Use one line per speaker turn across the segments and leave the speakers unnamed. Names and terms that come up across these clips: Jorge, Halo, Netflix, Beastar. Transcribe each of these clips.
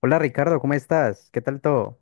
Hola, Ricardo, ¿cómo estás? ¿Qué tal todo?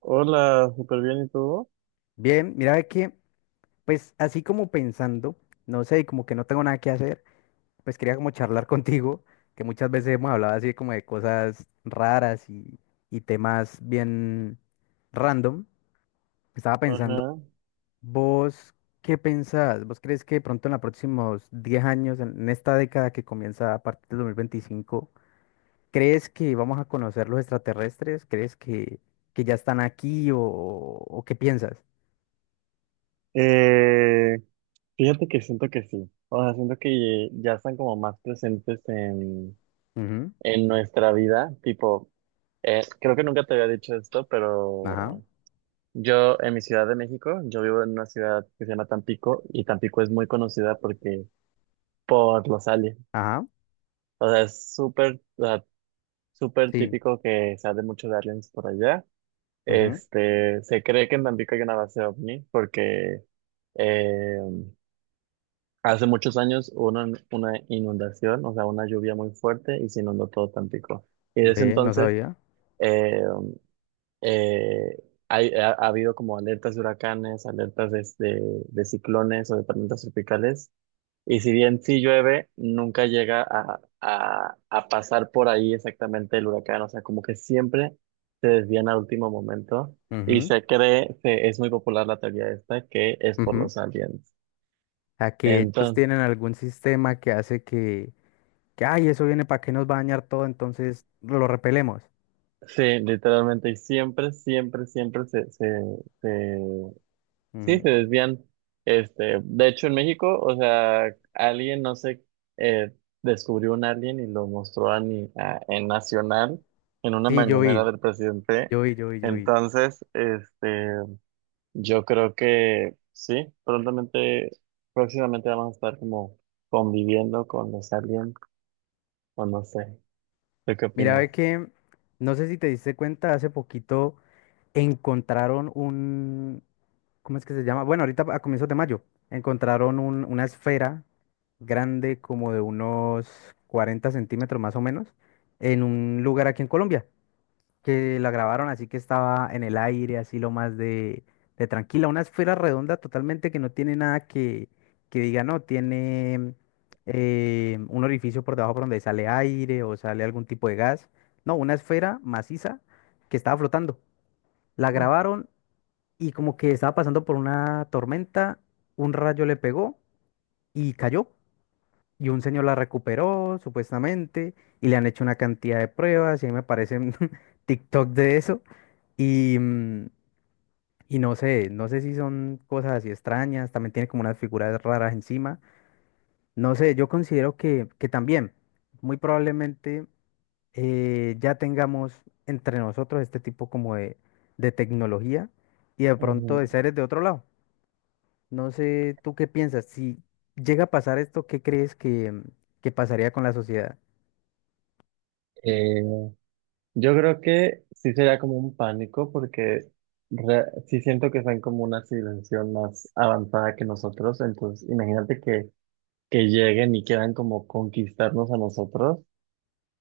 Hola, súper bien, ¿y tú?
Bien, mira ve que, pues así como pensando, no sé, como que no tengo nada que hacer, pues quería como charlar contigo, que muchas veces hemos hablado así como de cosas raras y temas bien random. Estaba pensando,
Ajá.
¿vos qué pensás? ¿Vos crees que de pronto en los próximos 10 años, en esta década que comienza a partir del 2025, crees que vamos a conocer los extraterrestres? ¿Crees que ya están aquí o qué piensas?
Eh, Fíjate que siento que sí. O sea, siento que ya están como más presentes
Ujú.
en nuestra vida. Tipo, creo que nunca te había dicho esto,
Ajá.
pero yo en mi ciudad de México, yo vivo en una ciudad que se llama Tampico y Tampico es muy conocida porque por los aliens.
Ajá,
O sea, es súper, o sea, súper
sí.
típico que se hable mucho de aliens por allá.
Ujú.
Este, se cree que en Tampico hay una base ovni porque eh, hace muchos años hubo una inundación, o sea, una lluvia muy fuerte y se inundó todo Tampico. Y desde
Ve, no
entonces
sabía.
eh, eh, ha habido como alertas de huracanes, alertas de ciclones o de tormentas tropicales y si bien sí llueve, nunca llega a pasar por ahí exactamente el huracán. O sea, como que siempre se desvían al último momento. Y
Ujú.
es muy popular la teoría esta, que es por
Ujú.
los aliens.
A que ellos
Entonces,
tienen algún sistema que hace que, ay, eso viene para que nos va a dañar todo, entonces lo repelemos.
sí, literalmente, y siempre, siempre, siempre se. Sí,
Ujú.
se desvían. Este, de hecho, en México, o sea, alguien, no sé, eh, descubrió un alien y lo mostró a, ni- a- en Nacional, en una
Sí, yo
mañanera
vi,
del presidente.
yo vi.
Entonces, este, yo creo que sí, próximamente vamos a estar como conviviendo con los aliens, o no sé, ¿tú qué
Mira,
opinas?
ve que, no sé si te diste cuenta, hace poquito encontraron un, ¿cómo es que se llama? Bueno, ahorita a comienzos de mayo, encontraron una esfera grande como de unos 40 centímetros más o menos en un lugar aquí en Colombia, que la grabaron así que estaba en el aire, así lo más de tranquila, una esfera redonda totalmente que no tiene nada que, que diga, no, tiene un orificio por debajo por donde sale aire o sale algún tipo de gas, no, una esfera maciza que estaba flotando. La grabaron y como que estaba pasando por una tormenta, un rayo le pegó y cayó. Y un señor la recuperó, supuestamente, y le han hecho una cantidad de pruebas, y ahí me aparecen TikTok de eso. Y, y no sé, no sé si son cosas así extrañas, también tiene como unas figuras raras encima. No sé, yo considero que también, muy probablemente, ya tengamos entre nosotros este tipo como de tecnología y de pronto de
Ujú.
seres de otro lado. No sé, ¿tú qué piensas? Si llega a pasar esto, ¿qué crees que, que pasaría con la sociedad?
Yo creo que sí sería como un pánico porque sí siento que están como una civilización más avanzada que nosotros, entonces imagínate que lleguen y quieran como conquistarnos a nosotros,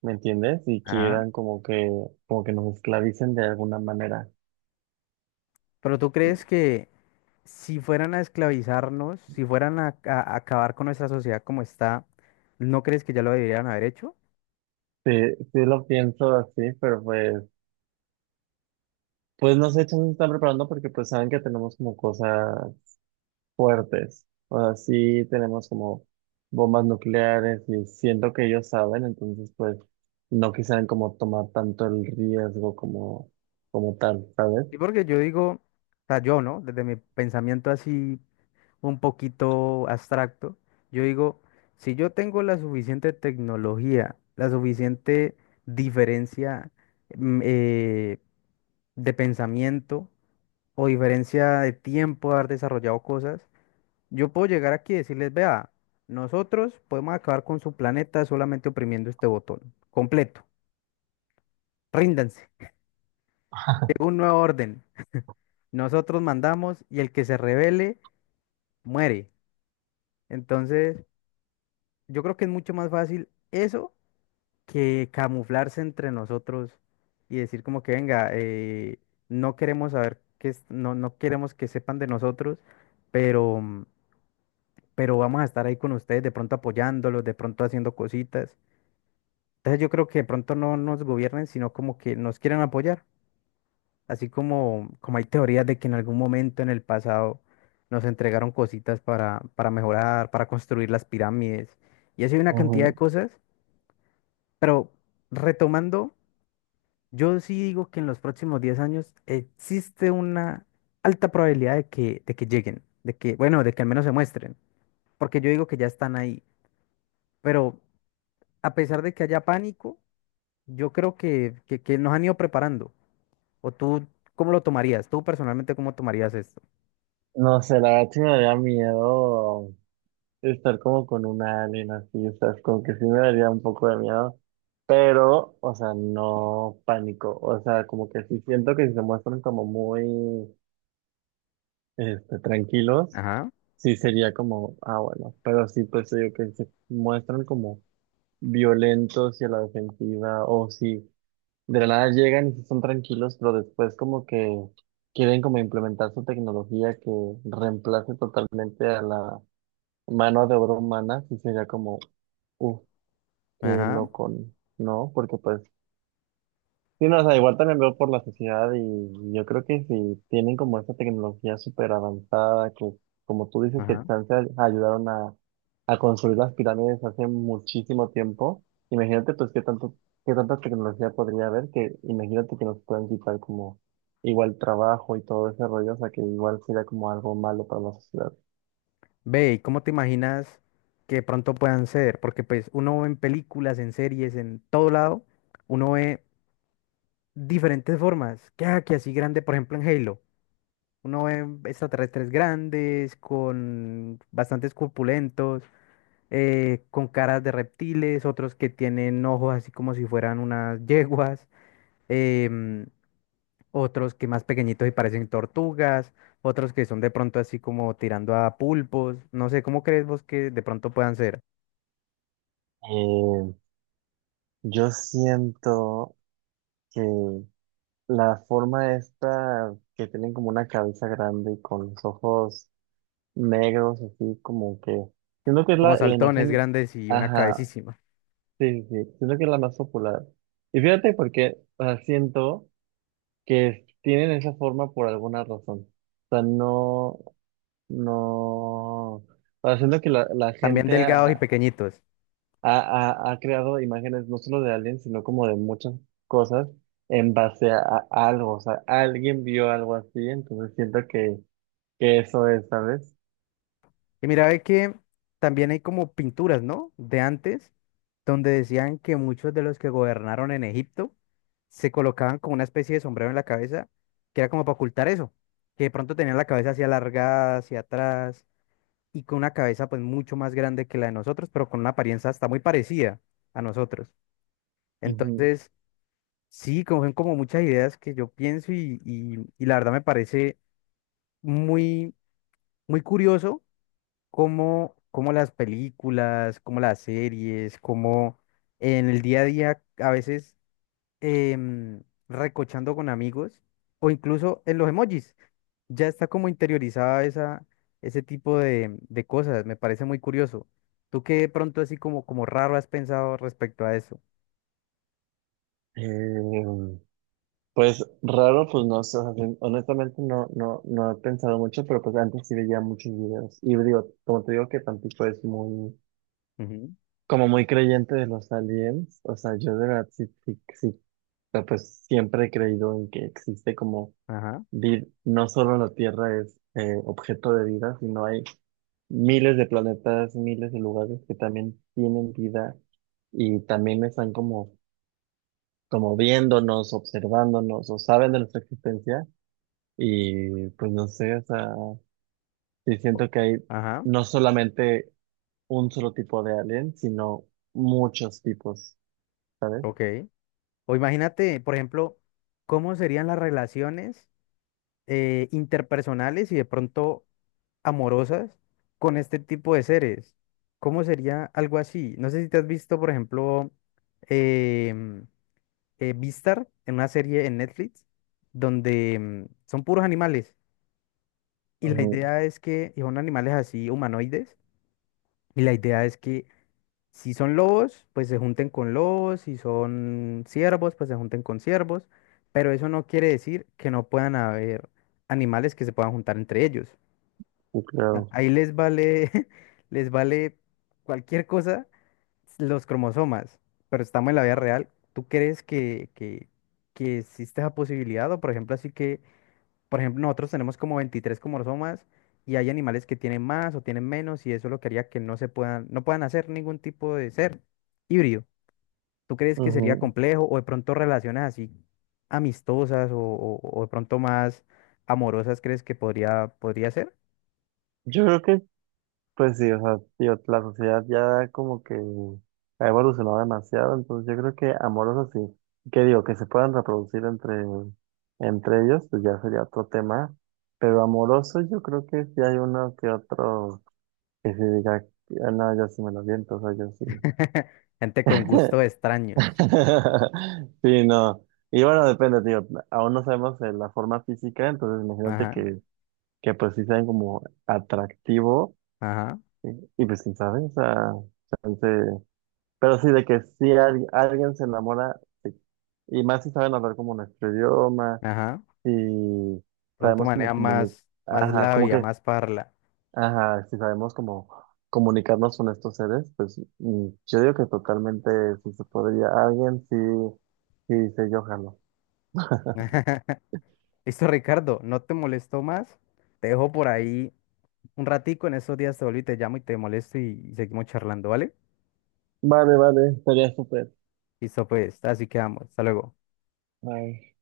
¿me entiendes? Y
Ajá.
quieran como como que nos esclavicen de alguna manera.
Pero tú crees que si fueran a esclavizarnos, si fueran a, a acabar con nuestra sociedad como está, ¿no crees que ya lo deberían haber hecho?
Sí, sí lo pienso así, pues no sé, chance se están preparando porque pues saben que tenemos como cosas fuertes. O sea, sí tenemos como bombas nucleares y siento que ellos saben, entonces pues no quisieran como tomar tanto el riesgo como, como tal, ¿sabes?
Sí, porque yo digo, o sea, yo, ¿no? Desde mi pensamiento así un poquito abstracto, yo digo, si yo tengo la suficiente tecnología, la suficiente diferencia mm, eh, de pensamiento, o diferencia de tiempo de haber desarrollado cosas, yo puedo llegar aquí y decirles, vea, nosotros podemos acabar con su planeta solamente oprimiendo este botón, completo, ríndanse, llega un nuevo orden, nosotros mandamos y el que se rebele muere. Entonces, yo creo que es mucho más fácil eso que camuflarse entre nosotros y decir como que, venga, no queremos saber que, no, no queremos que sepan de nosotros, pero... mm, pero vamos a estar ahí con ustedes, de pronto apoyándolos, de pronto haciendo cositas. Entonces yo creo que de pronto no nos gobiernen, sino como que nos quieren apoyar. Así como, como hay teorías de que en algún momento en el pasado nos entregaron cositas para mejorar, para construir las pirámides. Y así hay una cantidad de
Ujú.
cosas. Pero retomando, yo sí digo que en los próximos 10 años existe una alta probabilidad de que lleguen, de que, bueno, de que al menos se muestren. Porque yo digo que ya están ahí. Pero a pesar de que haya pánico, yo creo que nos han ido preparando. ¿O tú cómo lo tomarías? ¿Tú personalmente cómo tomarías esto?
No sé, la verdad sí me daría miedo estar como con una alien así, o sea, es como que sí me daría un poco de miedo, pero, o sea, no pánico, o sea, como que sí siento que si se muestran como muy, este, tranquilos.
Ajá.
Sí, sería como, ah, bueno, pero sí, pues te digo que se muestran como violentos y a la defensiva, o si de la nada llegan y sí son tranquilos, pero después como que quieren como implementar su tecnología que reemplace totalmente a la mano de obra humana, sí sería como, uff, qué
Ajá.
loco, ¿no? Porque pues sí. No, o sea, igual también veo por la sociedad y yo creo que si tienen como esta tecnología súper avanzada, que como tú dices que
Ajá.
chance ayudaron a construir las pirámides hace muchísimo tiempo, imagínate pues qué tanto, qué tanta tecnología podría haber, que imagínate que nos puedan quitar como igual trabajo y todo ese rollo, o sea que igual sería como algo malo para la sociedad.
Ve, ¿y cómo te imaginas que de pronto puedan ser? Porque pues uno ve en películas, en series, en todo lado, uno ve diferentes formas. ¿Qué que así grande, por ejemplo, en Halo? Uno ve extraterrestres grandes, con bastantes corpulentos. Con caras de reptiles, otros que tienen ojos así como si fueran unas yeguas, em, otros que más pequeñitos y parecen tortugas, otros que son de pronto así como tirando a pulpos, no sé, ¿cómo crees vos que de pronto puedan ser?
Eh, yo siento que la forma esta que tienen como una cabeza grande y con los ojos negros, así como que. Siento que es
Como
la
saltones
imagen.
grandes y una
Ajá,
cabecísima.
sí, sí, sí, siento que es la más popular. Y fíjate porque, o sea, siento que tienen esa forma por alguna razón. O sea, no, no. O sea, siento que la
También
gente
delgados y pequeñitos.
ha creado imágenes no solo de aliens, sino como de muchas cosas en base a algo. O sea, alguien vio algo así, entonces siento que eso es, ¿sabes?
Y mira, ve que también hay como pinturas, ¿no? De antes, donde decían que muchos de los que gobernaron en Egipto se colocaban como una especie de sombrero en la cabeza, que era como para ocultar eso, que de pronto tenían la cabeza así alargada, hacia atrás, y con una cabeza pues mucho más grande que la de nosotros, pero con una apariencia hasta muy parecida a nosotros.
Ujú.
Entonces, sí, como son como muchas ideas que yo pienso y la verdad me parece muy, muy curioso cómo, cómo las películas, cómo las series, cómo en el día a día, a veces em, recochando con amigos o incluso en los emojis, ya está como interiorizada esa, ese tipo de cosas. Me parece muy curioso. ¿Tú qué de pronto así como, como raro has pensado respecto a eso?
Eh, Pues raro, pues no sé, o sea, honestamente no, no, no he pensado mucho, pero pues antes sí veía muchos videos. Y digo, como te digo que Tampico es muy,
Ujú.
como muy creyente de los aliens, o sea, yo de verdad sí, sí, sí, o sea, pues siempre he creído en que existe como,
Ajá.
no solo la Tierra es objeto de vida, sino hay miles de planetas, miles de lugares que también tienen vida y también están como, como viéndonos, observándonos o saben de nuestra existencia. Y pues no sé, o sea, sí
o-
siento que hay
Ajá.
no solamente un solo tipo de alien, sino muchos tipos, ¿sabes?
Ok. O imagínate, por ejemplo, cómo serían las relaciones interpersonales y de pronto amorosas con este tipo de seres. ¿Cómo sería algo así? No sé si te has visto, por ejemplo, em, Beastar, en una serie en Netflix donde son puros animales y la
Ujú,
idea es que y son animales así humanoides y la idea es que si son lobos, pues se junten con lobos, si son ciervos, pues se junten con ciervos, pero eso no quiere decir que no puedan haber animales que se puedan juntar entre ellos.
sí,
Sea,
claro.
ahí les vale, les vale cualquier cosa los cromosomas, pero estamos en la vida real. ¿Tú crees que existe esa posibilidad? O por ejemplo, así que, por ejemplo, nosotros tenemos como 23 cromosomas y hay animales que tienen más o tienen menos y eso lo que haría que no se puedan, no puedan hacer ningún tipo de ser híbrido. ¿Tú crees que sería
Ujú.
complejo o de pronto relaciones así amistosas o, o de pronto más amorosas crees que podría, podría ser?
Yo creo que, pues sí, o sea, tío, la sociedad ya como que ha evolucionado demasiado, entonces yo creo que amorosos sí. ¿Qué digo? Que se puedan reproducir entre ellos, pues ya sería otro tema. Pero amoroso yo creo que sí hay uno que otro que se diga, "Ah, no, yo sí me lo viento, o sea, yo sí."
Gente con gustos extraños.
Sí, no. Y bueno, depende, tío. Aún no sabemos la forma física, entonces imagínate
Ajá.
que, que pues sí sean como atractivo
Ajá.
y, y, pues quién sabe, o sea, chance. Pero sí, de que si alguien se enamora, sí. Y más si saben hablar como nuestro idioma,
Ajá.
si
Pronto
sabemos como
maneja
comunicar,
más, más
ajá, como
labia,
que,
más parla.
ajá, si sabemos como comunicarnos con estos seres, pues mm, yo digo que totalmente si se podría, alguien sí, sí, se yo jalo.
Listo, Ricardo, no te molesto más. Te dejo por ahí un ratico. En esos días te vuelvo y te llamo y te molesto y seguimos charlando, ¿vale?
Vale, vale, estaría súper.
Listo, pues, así quedamos. Hasta luego.
Ay.